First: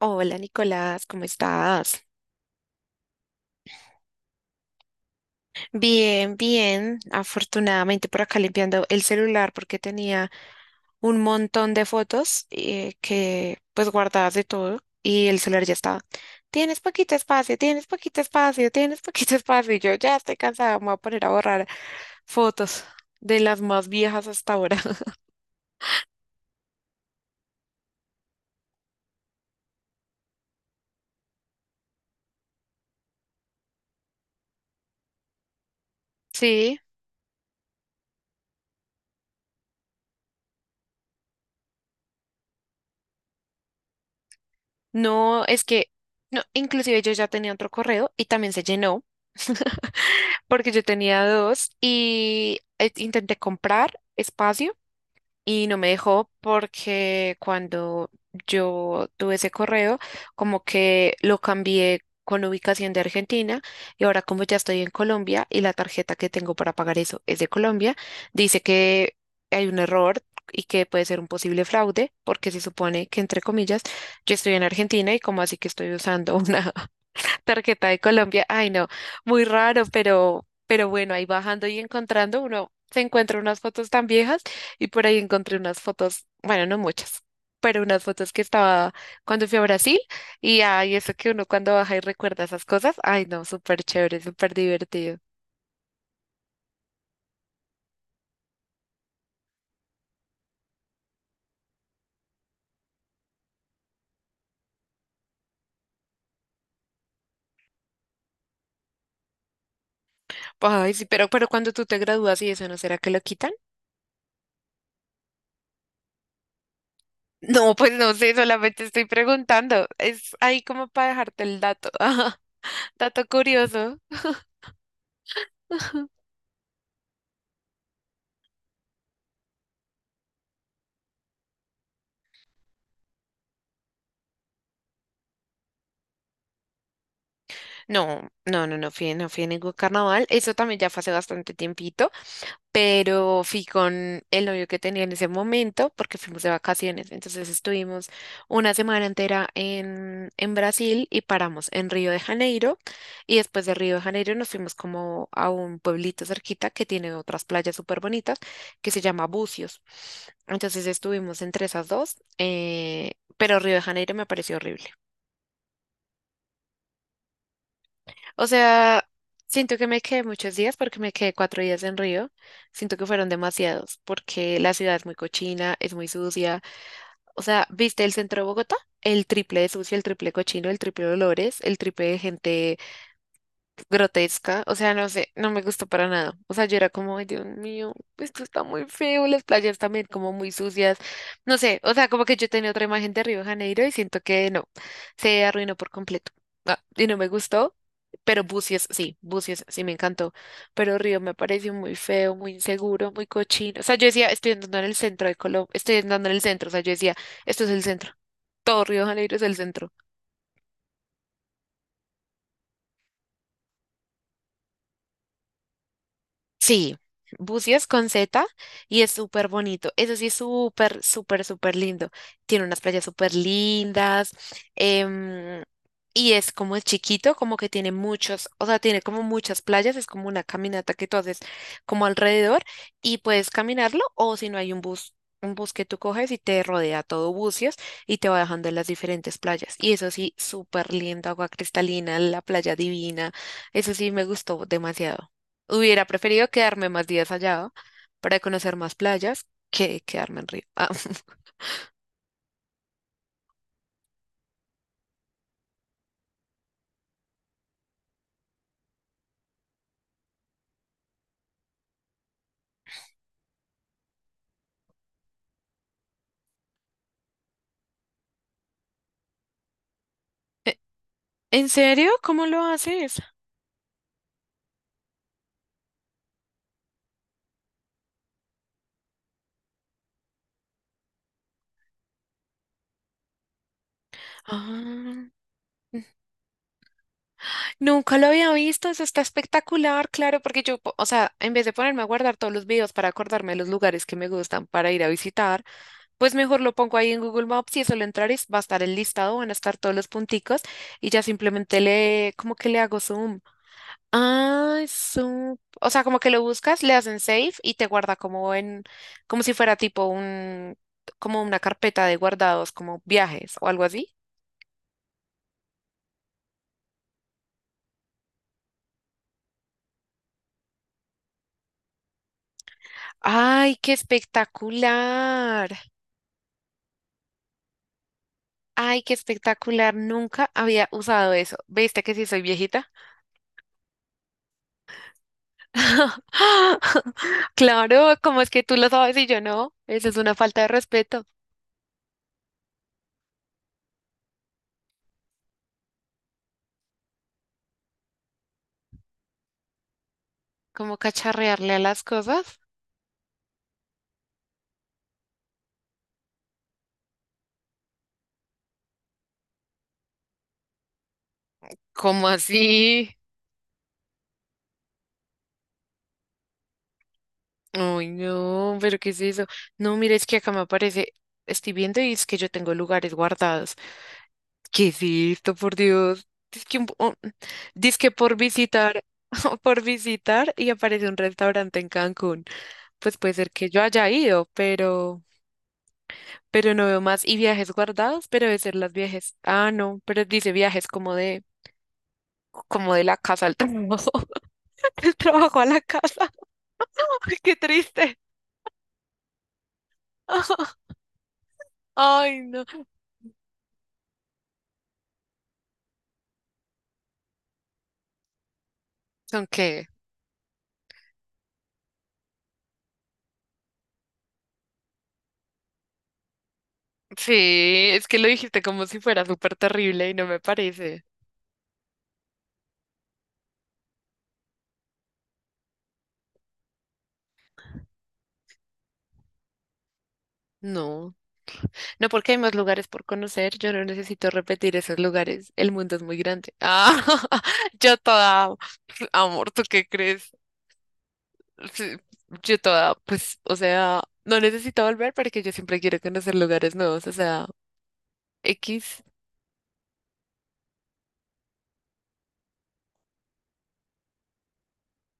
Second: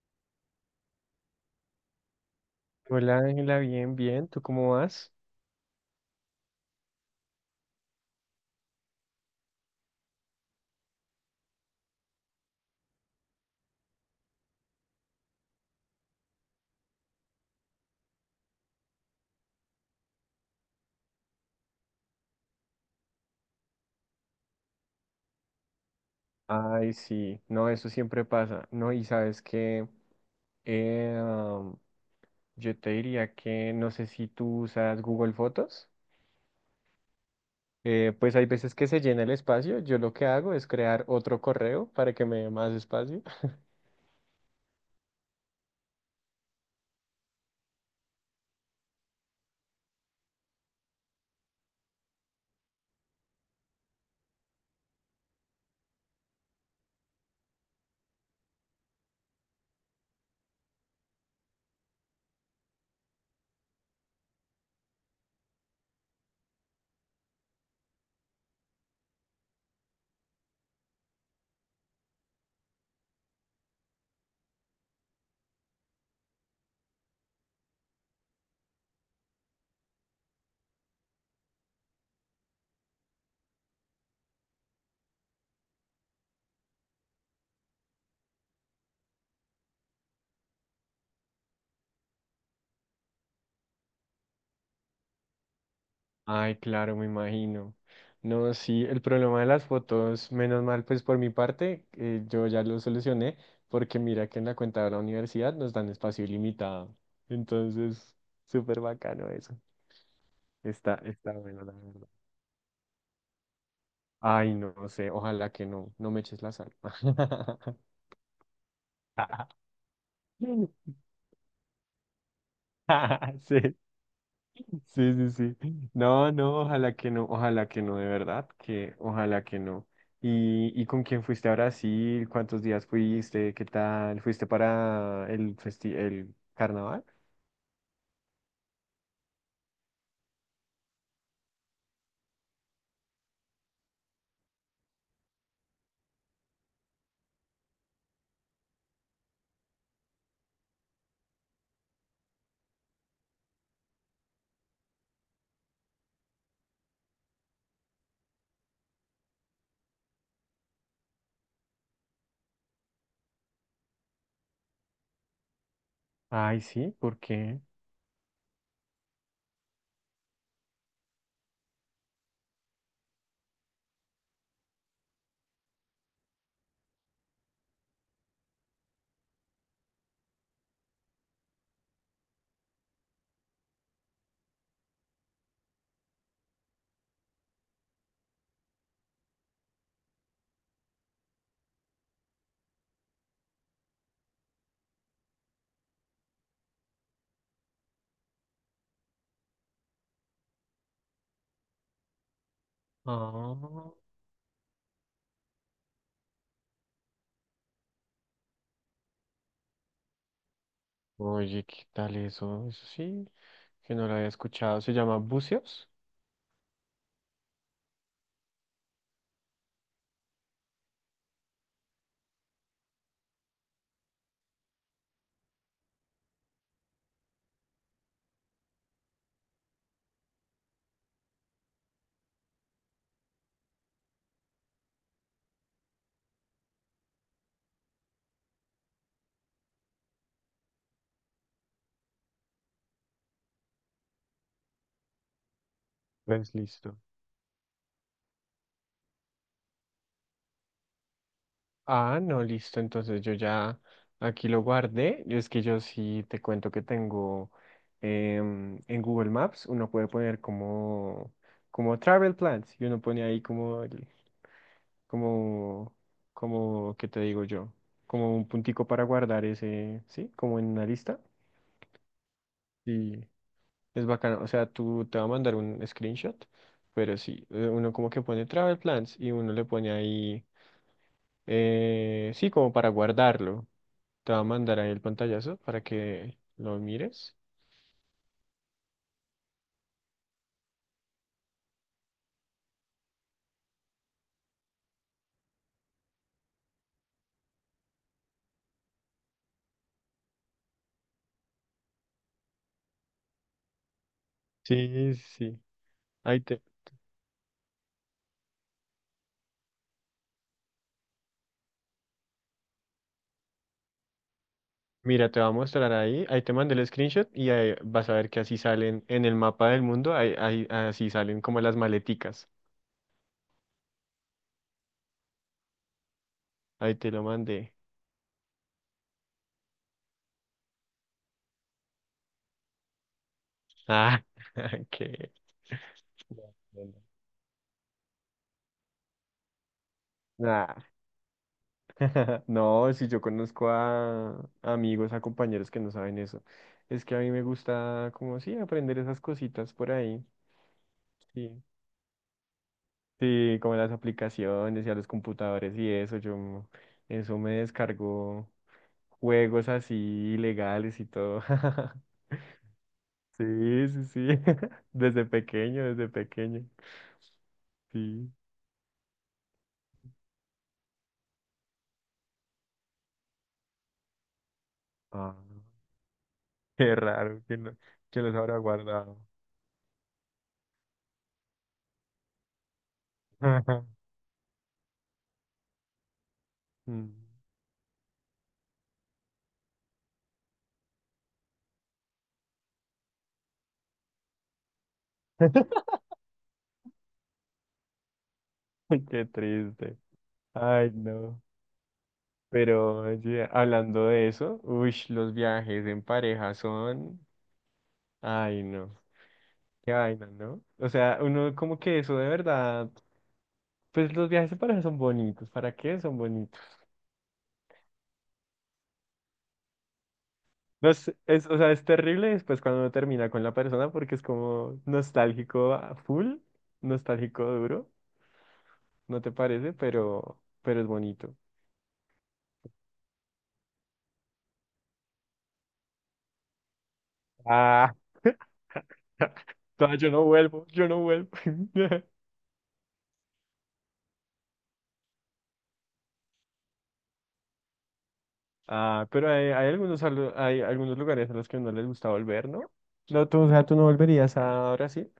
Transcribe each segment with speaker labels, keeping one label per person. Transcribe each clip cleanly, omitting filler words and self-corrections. Speaker 1: Hola Nicolás, ¿cómo estás?
Speaker 2: Hola Ángela, bien, bien, ¿tú cómo vas?
Speaker 1: Bien, bien. Afortunadamente por acá limpiando el celular porque tenía un montón de fotos que pues guardadas de todo y el celular ya estaba. Tienes poquito espacio, tienes poquito espacio, tienes poquito espacio y yo ya estoy cansada, me voy a poner a borrar fotos de las más viejas hasta ahora.
Speaker 2: Ay, sí, no, eso siempre pasa, ¿no? Y sabes que yo te diría que no sé si tú usas Google Fotos,
Speaker 1: Sí.
Speaker 2: pues hay veces que se llena el espacio, yo lo que hago es crear otro correo para que me dé más espacio.
Speaker 1: No, es que, no, inclusive yo ya tenía otro correo y también se llenó, porque yo tenía dos y intenté comprar espacio y no me dejó porque cuando yo tuve ese correo, como que lo cambié con ubicación de Argentina y ahora como ya estoy en Colombia y la tarjeta que tengo para pagar eso es de Colombia, dice que hay un error y que puede ser un posible fraude porque se supone que entre comillas yo estoy en Argentina y como así que estoy usando una tarjeta de Colombia, ay no, muy raro, pero bueno, ahí bajando y encontrando uno se encuentra unas fotos tan viejas y por ahí encontré unas fotos, bueno, no muchas, pero unas fotos que estaba cuando fui a Brasil y ay, eso que uno cuando baja y recuerda esas cosas, ay no, súper chévere, súper divertido.
Speaker 2: Ay, claro, me imagino. No, sí, el problema de las fotos, menos mal, pues por mi parte, yo ya lo solucioné, porque mira que en la cuenta de la universidad nos dan espacio ilimitado. Entonces, súper bacano eso.
Speaker 1: Ay,
Speaker 2: Está,
Speaker 1: sí,
Speaker 2: está
Speaker 1: pero
Speaker 2: bueno,
Speaker 1: cuando
Speaker 2: la
Speaker 1: tú te
Speaker 2: verdad.
Speaker 1: gradúas y eso, ¿no será que lo quitan?
Speaker 2: Ay, no, no sé, ojalá que no, no me eches la sal.
Speaker 1: No, pues no sé, solamente estoy preguntando, es ahí como para dejarte el dato, dato
Speaker 2: Sí.
Speaker 1: curioso.
Speaker 2: Sí, sí, sí. No, no, ojalá que no, ojalá que no, de verdad, que ojalá que no. ¿Y con quién fuiste a Brasil? ¿Cuántos días fuiste? ¿Qué tal? ¿Fuiste para el el carnaval?
Speaker 1: No, no, no, no fui, no fui a ningún carnaval. Eso también ya fue hace bastante tiempito, pero fui con el novio que tenía en ese momento porque fuimos de vacaciones. Entonces estuvimos una semana entera en Brasil y paramos en Río de Janeiro. Y después de Río de Janeiro nos fuimos como a un pueblito cerquita que tiene otras playas súper bonitas que se llama Búzios. Entonces estuvimos entre esas dos, pero Río de Janeiro me pareció horrible.
Speaker 2: Ay, sí, ¿por qué?
Speaker 1: O sea, siento que me quedé muchos días porque me quedé cuatro días en Río. Siento que fueron demasiados porque la ciudad es muy cochina, es muy sucia. O sea, ¿viste el centro de Bogotá? El triple de sucio, el triple de cochino, el triple de olores, el triple de gente grotesca, o sea, no sé, no me gustó para nada. O sea, yo era como, "Ay, Dios mío, esto está muy feo, las playas también como muy sucias, no sé, o sea, como que yo tenía otra imagen de Río de Janeiro y siento que no, se arruinó por completo". Ah, y no me gustó, pero Bucios sí me encantó, pero Río me pareció muy feo, muy inseguro, muy cochino. O
Speaker 2: Ah,
Speaker 1: sea, yo decía, estoy andando en el centro de Colombia, estoy andando en el centro, o sea, yo decía, esto es el centro. Todo Río de Janeiro es el centro.
Speaker 2: oye, ¿qué tal eso? Eso sí, que no lo había escuchado. ¿Se llama buceos?
Speaker 1: Sí, bucios con Z y es súper bonito. Eso sí es súper, súper, súper lindo. Tiene unas playas súper lindas. em, y es como es chiquito, como que tiene muchos, o sea, tiene como muchas playas. Es como una caminata que tú haces como alrededor y puedes caminarlo o si no hay un bus. Un bus que tú coges y te rodea todo bucios y te va dejando en las diferentes playas. Y eso sí, súper lindo, agua cristalina, la playa divina. Eso sí me gustó demasiado. Hubiera preferido
Speaker 2: Pues
Speaker 1: quedarme
Speaker 2: listo.
Speaker 1: más días allá para conocer más playas que quedarme en Río. Ah,
Speaker 2: Ah, no, listo. Entonces yo ya aquí lo guardé. Yo es que yo sí te cuento que tengo en Google Maps, uno puede poner como, como travel plans y uno pone ahí como, como, ¿qué te digo yo? Como un puntico para guardar ese, ¿sí? Como en
Speaker 1: ¿e-
Speaker 2: una lista.
Speaker 1: ¿En serio? ¿Cómo lo haces?
Speaker 2: Y es bacano. O sea, tú te va a mandar un screenshot, pero sí, uno como que pone travel plans y uno le pone ahí, sí, como para guardarlo. Te va a mandar ahí el
Speaker 1: Ah,
Speaker 2: pantallazo para que lo mires.
Speaker 1: nunca lo había visto, eso está espectacular, claro, porque yo, o sea, en vez de ponerme a guardar todos los videos para acordarme de los lugares que me gustan para ir a visitar, pues mejor lo pongo ahí en Google Maps y eso lo entrar va a estar el listado, van a estar todos los punticos y ya simplemente le, como que le hago zoom.
Speaker 2: Sí, sí.
Speaker 1: O sea, como que lo
Speaker 2: Ahí te,
Speaker 1: buscas, le hacen save y te guarda como en, como si fuera tipo un, como una carpeta de guardados, como viajes o algo así.
Speaker 2: mira, te va a mostrar ahí. Ahí te mandé el screenshot y ahí vas a ver que así salen en el mapa del mundo. Así salen como las maleticas.
Speaker 1: Ay, qué espectacular.
Speaker 2: Ahí te lo mandé.
Speaker 1: Ay, qué espectacular. Nunca había usado eso. ¿Viste que sí soy viejita?
Speaker 2: Ah, qué. No, no, no.
Speaker 1: Claro, ¿cómo es que tú lo sabes y yo no? Eso es una falta de
Speaker 2: Nah.
Speaker 1: respeto.
Speaker 2: No, si yo conozco a amigos, a compañeros que no saben eso. Es que a mí me gusta, como sí, aprender esas cositas por ahí.
Speaker 1: ¿Cómo
Speaker 2: Sí.
Speaker 1: cacharrearle a las cosas?
Speaker 2: Sí, como las aplicaciones y a los computadores y eso, yo, eso me descargó juegos así ilegales y todo.
Speaker 1: ¿Cómo así?
Speaker 2: Sí, sí, sí, desde pequeño, desde pequeño.
Speaker 1: Ay,
Speaker 2: Sí.
Speaker 1: no, pero ¿qué es eso? No, mira, es que acá me aparece, estoy viendo y es que yo tengo lugares guardados. ¿Qué es
Speaker 2: Ah,
Speaker 1: esto, por Dios? Es que, un
Speaker 2: qué
Speaker 1: po- oh,
Speaker 2: raro, ¿
Speaker 1: dizque
Speaker 2: quién los
Speaker 1: por
Speaker 2: habrá
Speaker 1: visitar,
Speaker 2: guardado?
Speaker 1: por visitar y aparece un restaurante en Cancún. Pues puede ser que yo haya ido, pero no veo
Speaker 2: Mm.
Speaker 1: más. Y viajes guardados, pero debe ser las viajes. Ah, no, pero dice viajes como de la casa al trabajo, del trabajo a la casa. Ay, qué triste.
Speaker 2: Qué triste. Ay, no.
Speaker 1: Ay, no.
Speaker 2: Pero oye, hablando de eso, uy, los viajes en pareja son, ay, no.
Speaker 1: ¿Son qué?
Speaker 2: Qué vaina, ¿no? O sea, uno como que eso de verdad, pues los viajes de pareja son bonitos, ¿para qué son bonitos?
Speaker 1: Sí, es que lo dijiste como si fuera súper terrible y no me
Speaker 2: No
Speaker 1: parece.
Speaker 2: sé, es, o sea, es terrible después cuando uno termina con la persona porque es como nostálgico a full, nostálgico duro, ¿no te parece? Pero es
Speaker 1: No,
Speaker 2: bonito.
Speaker 1: no porque hay más lugares por conocer, yo no necesito repetir esos lugares, el mundo es muy grande. Ah,
Speaker 2: Ah,
Speaker 1: yo toda, amor, ¿tú qué
Speaker 2: no, yo no
Speaker 1: crees?
Speaker 2: vuelvo, yo no vuelvo.
Speaker 1: Sí, yo toda, pues, o sea, no necesito volver porque yo siempre quiero conocer lugares nuevos, o sea, X.
Speaker 2: Ah, pero hay algunos, hay algunos lugares a los que no les gusta volver, ¿no? No, tú, o sea, tú no volverías a Brasil.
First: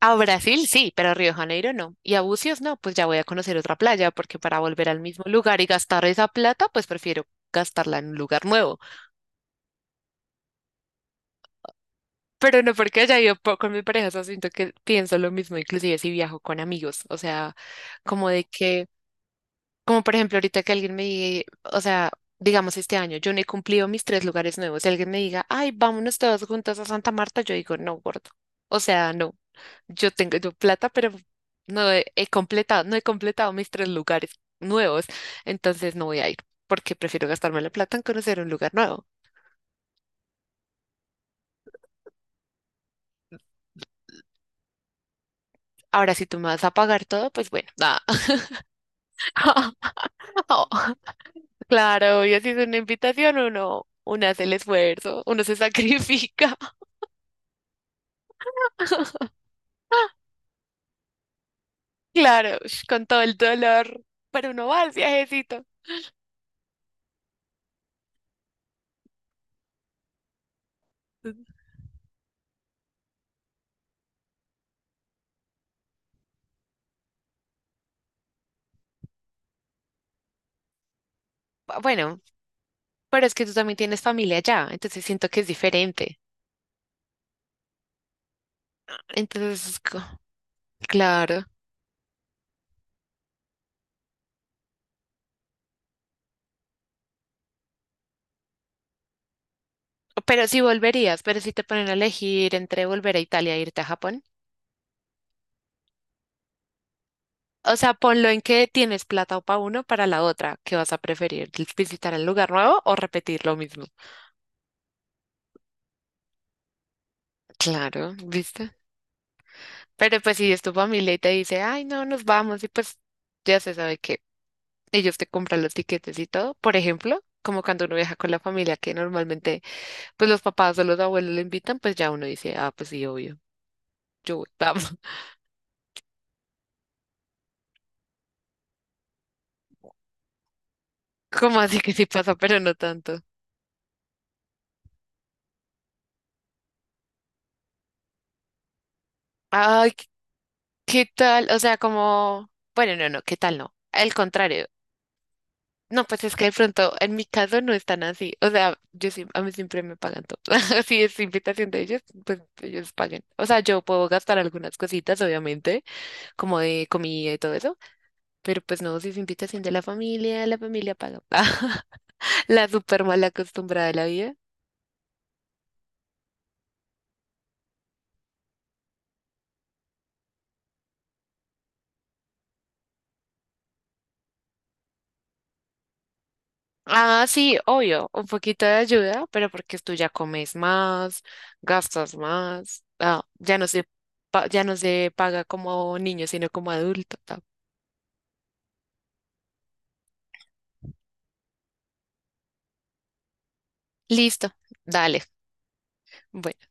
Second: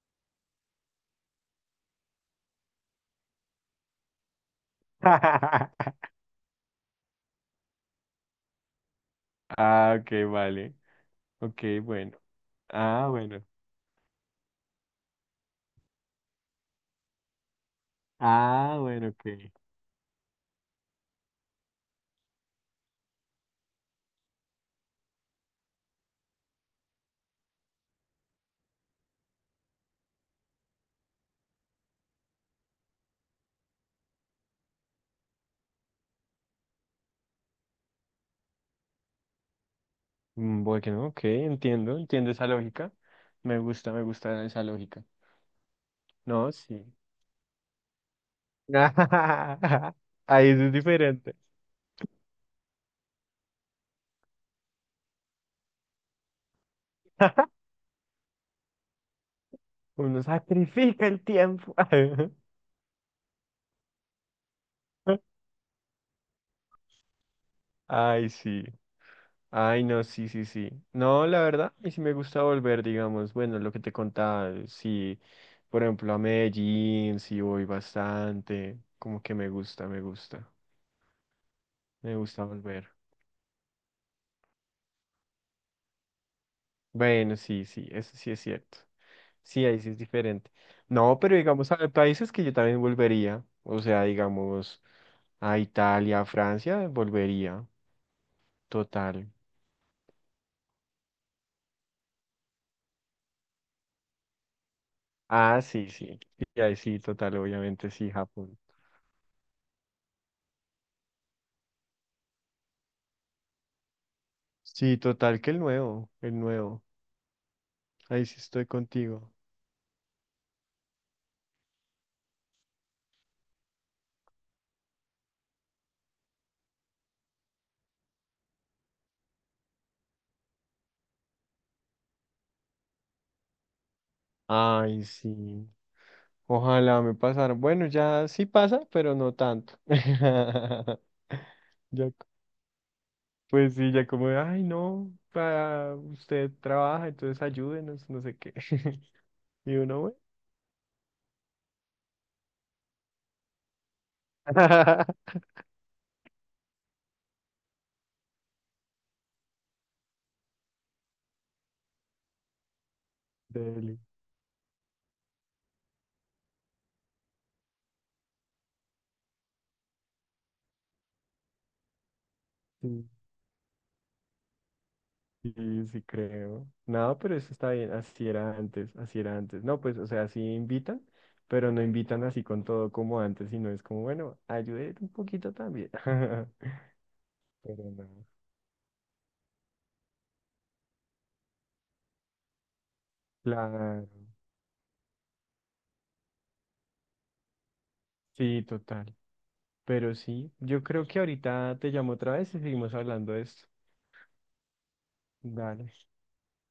Speaker 1: A Brasil sí, pero a Río de Janeiro no. Y a Bucios no, pues ya voy a conocer otra playa, porque para volver al mismo lugar y gastar esa plata, pues prefiero gastarla en un lugar nuevo.
Speaker 2: Ah, ok, vale. Ok, bueno.
Speaker 1: Pero no porque
Speaker 2: Ah,
Speaker 1: haya ido
Speaker 2: bueno.
Speaker 1: po- con mi pareja, o sea, siento que pienso lo mismo, inclusive si viajo con amigos, o sea, como de
Speaker 2: Ah,
Speaker 1: que,
Speaker 2: bueno, ok.
Speaker 1: como por ejemplo ahorita que alguien me diga, o sea, digamos este año, yo no he cumplido mis tres lugares nuevos, si alguien me diga, ay, vámonos todos juntos a Santa Marta, yo digo, no, gordo, o sea, no, yo tengo yo plata, pero he completado, no he completado mis tres lugares nuevos, entonces no voy a ir, porque prefiero gastarme la plata en conocer un lugar nuevo.
Speaker 2: Mm, bueno, ok, entiendo, entiendo esa lógica. Me gusta esa lógica.
Speaker 1: Ahora, si tú me
Speaker 2: No,
Speaker 1: vas a
Speaker 2: sí.
Speaker 1: pagar todo, pues bueno, nada.
Speaker 2: Ahí eso es diferente.
Speaker 1: Claro, y así es una invitación, uno, uno hace el esfuerzo, uno se sacrifica.
Speaker 2: Uno sacrifica el tiempo.
Speaker 1: Claro, ush, con todo el dolor, pero uno va al viajecito.
Speaker 2: Ay, sí. Ay, no, sí, sí, sí. No,
Speaker 1: Bu-
Speaker 2: la verdad, y si me gusta volver, digamos, bueno, lo que te contaba, sí, por ejemplo, a Medellín, sí voy bastante, como que me gusta, me gusta, me
Speaker 1: Bueno,
Speaker 2: gusta volver.
Speaker 1: pero es que tú también tienes familia allá, entonces siento que es diferente.
Speaker 2: Bueno, sí, sí, eso sí es cierto. Sí,
Speaker 1: Entonces, es
Speaker 2: ahí sí es
Speaker 1: co-
Speaker 2: diferente. No, pero
Speaker 1: Claro.
Speaker 2: digamos, hay países que yo también volvería. O sea, digamos, a Italia, a Francia, volvería. Total.
Speaker 1: Pero si volverías, pero si te ponen a elegir entre volver a Italia e irte a Japón.
Speaker 2: Ah, sí, sí. Sí, ahí sí, total,
Speaker 1: O
Speaker 2: obviamente
Speaker 1: sea,
Speaker 2: sí,
Speaker 1: ponlo en
Speaker 2: Japón.
Speaker 1: que tienes plata o para uno, para la otra. ¿Qué vas a preferir? ¿Visitar el lugar nuevo o repetir lo mismo?
Speaker 2: Sí, total, que el nuevo, el nuevo.
Speaker 1: Claro,
Speaker 2: Ahí sí estoy
Speaker 1: ¿viste?
Speaker 2: contigo.
Speaker 1: Pero pues si es tu familia y te dice, ay, no, nos vamos, y pues ya se sabe que ellos te compran los tiquetes y todo, por ejemplo, como cuando uno viaja con la familia, que normalmente pues los papás o los abuelos le invitan, pues ya uno dice, ah, pues sí, obvio, yo voy, vamos.
Speaker 2: Ay, sí. Ojalá me pasara. Bueno, ya sí pasa, pero no tanto.
Speaker 1: ¿Como así que sí
Speaker 2: Ya
Speaker 1: pasa, pero no tanto?
Speaker 2: pues sí, ya como, de, ay, no, para usted trabaja, entonces ayúdenos, no sé qué. Y
Speaker 1: Ay,
Speaker 2: uno,
Speaker 1: ¿qué
Speaker 2: bueno,
Speaker 1: qué tal? O sea, como, bueno, no, no, ¿qué tal no? Al contrario, no, pues es que de pronto, en mi caso no están así. O sea, yo sí, a mí siempre me pagan todo. Si es invitación de ellos, pues ellos paguen. O sea, yo
Speaker 2: dele.
Speaker 1: puedo gastar algunas cositas, obviamente, como de comida y todo eso, pero pues no, si es invitación de la familia paga. La súper
Speaker 2: Sí,
Speaker 1: mal acostumbrada de la vida.
Speaker 2: sí, sí creo. No, pero eso está bien, así era antes, así era antes. No, pues, o sea, sí invitan, pero no invitan así con todo como antes, sino es como, bueno, ayude un poquito también.
Speaker 1: Ah, sí,
Speaker 2: Pero
Speaker 1: obvio,
Speaker 2: no.
Speaker 1: un poquito de ayuda, pero porque tú ya comes más, gastas más.
Speaker 2: Claro,
Speaker 1: Ya no se paga como niño, sino como adulto. Ah.
Speaker 2: sí, total. Pero sí, yo creo que ahorita te llamo otra vez y seguimos hablando de esto.
Speaker 1: Listo, dale.
Speaker 2: Dale.
Speaker 1: Bueno,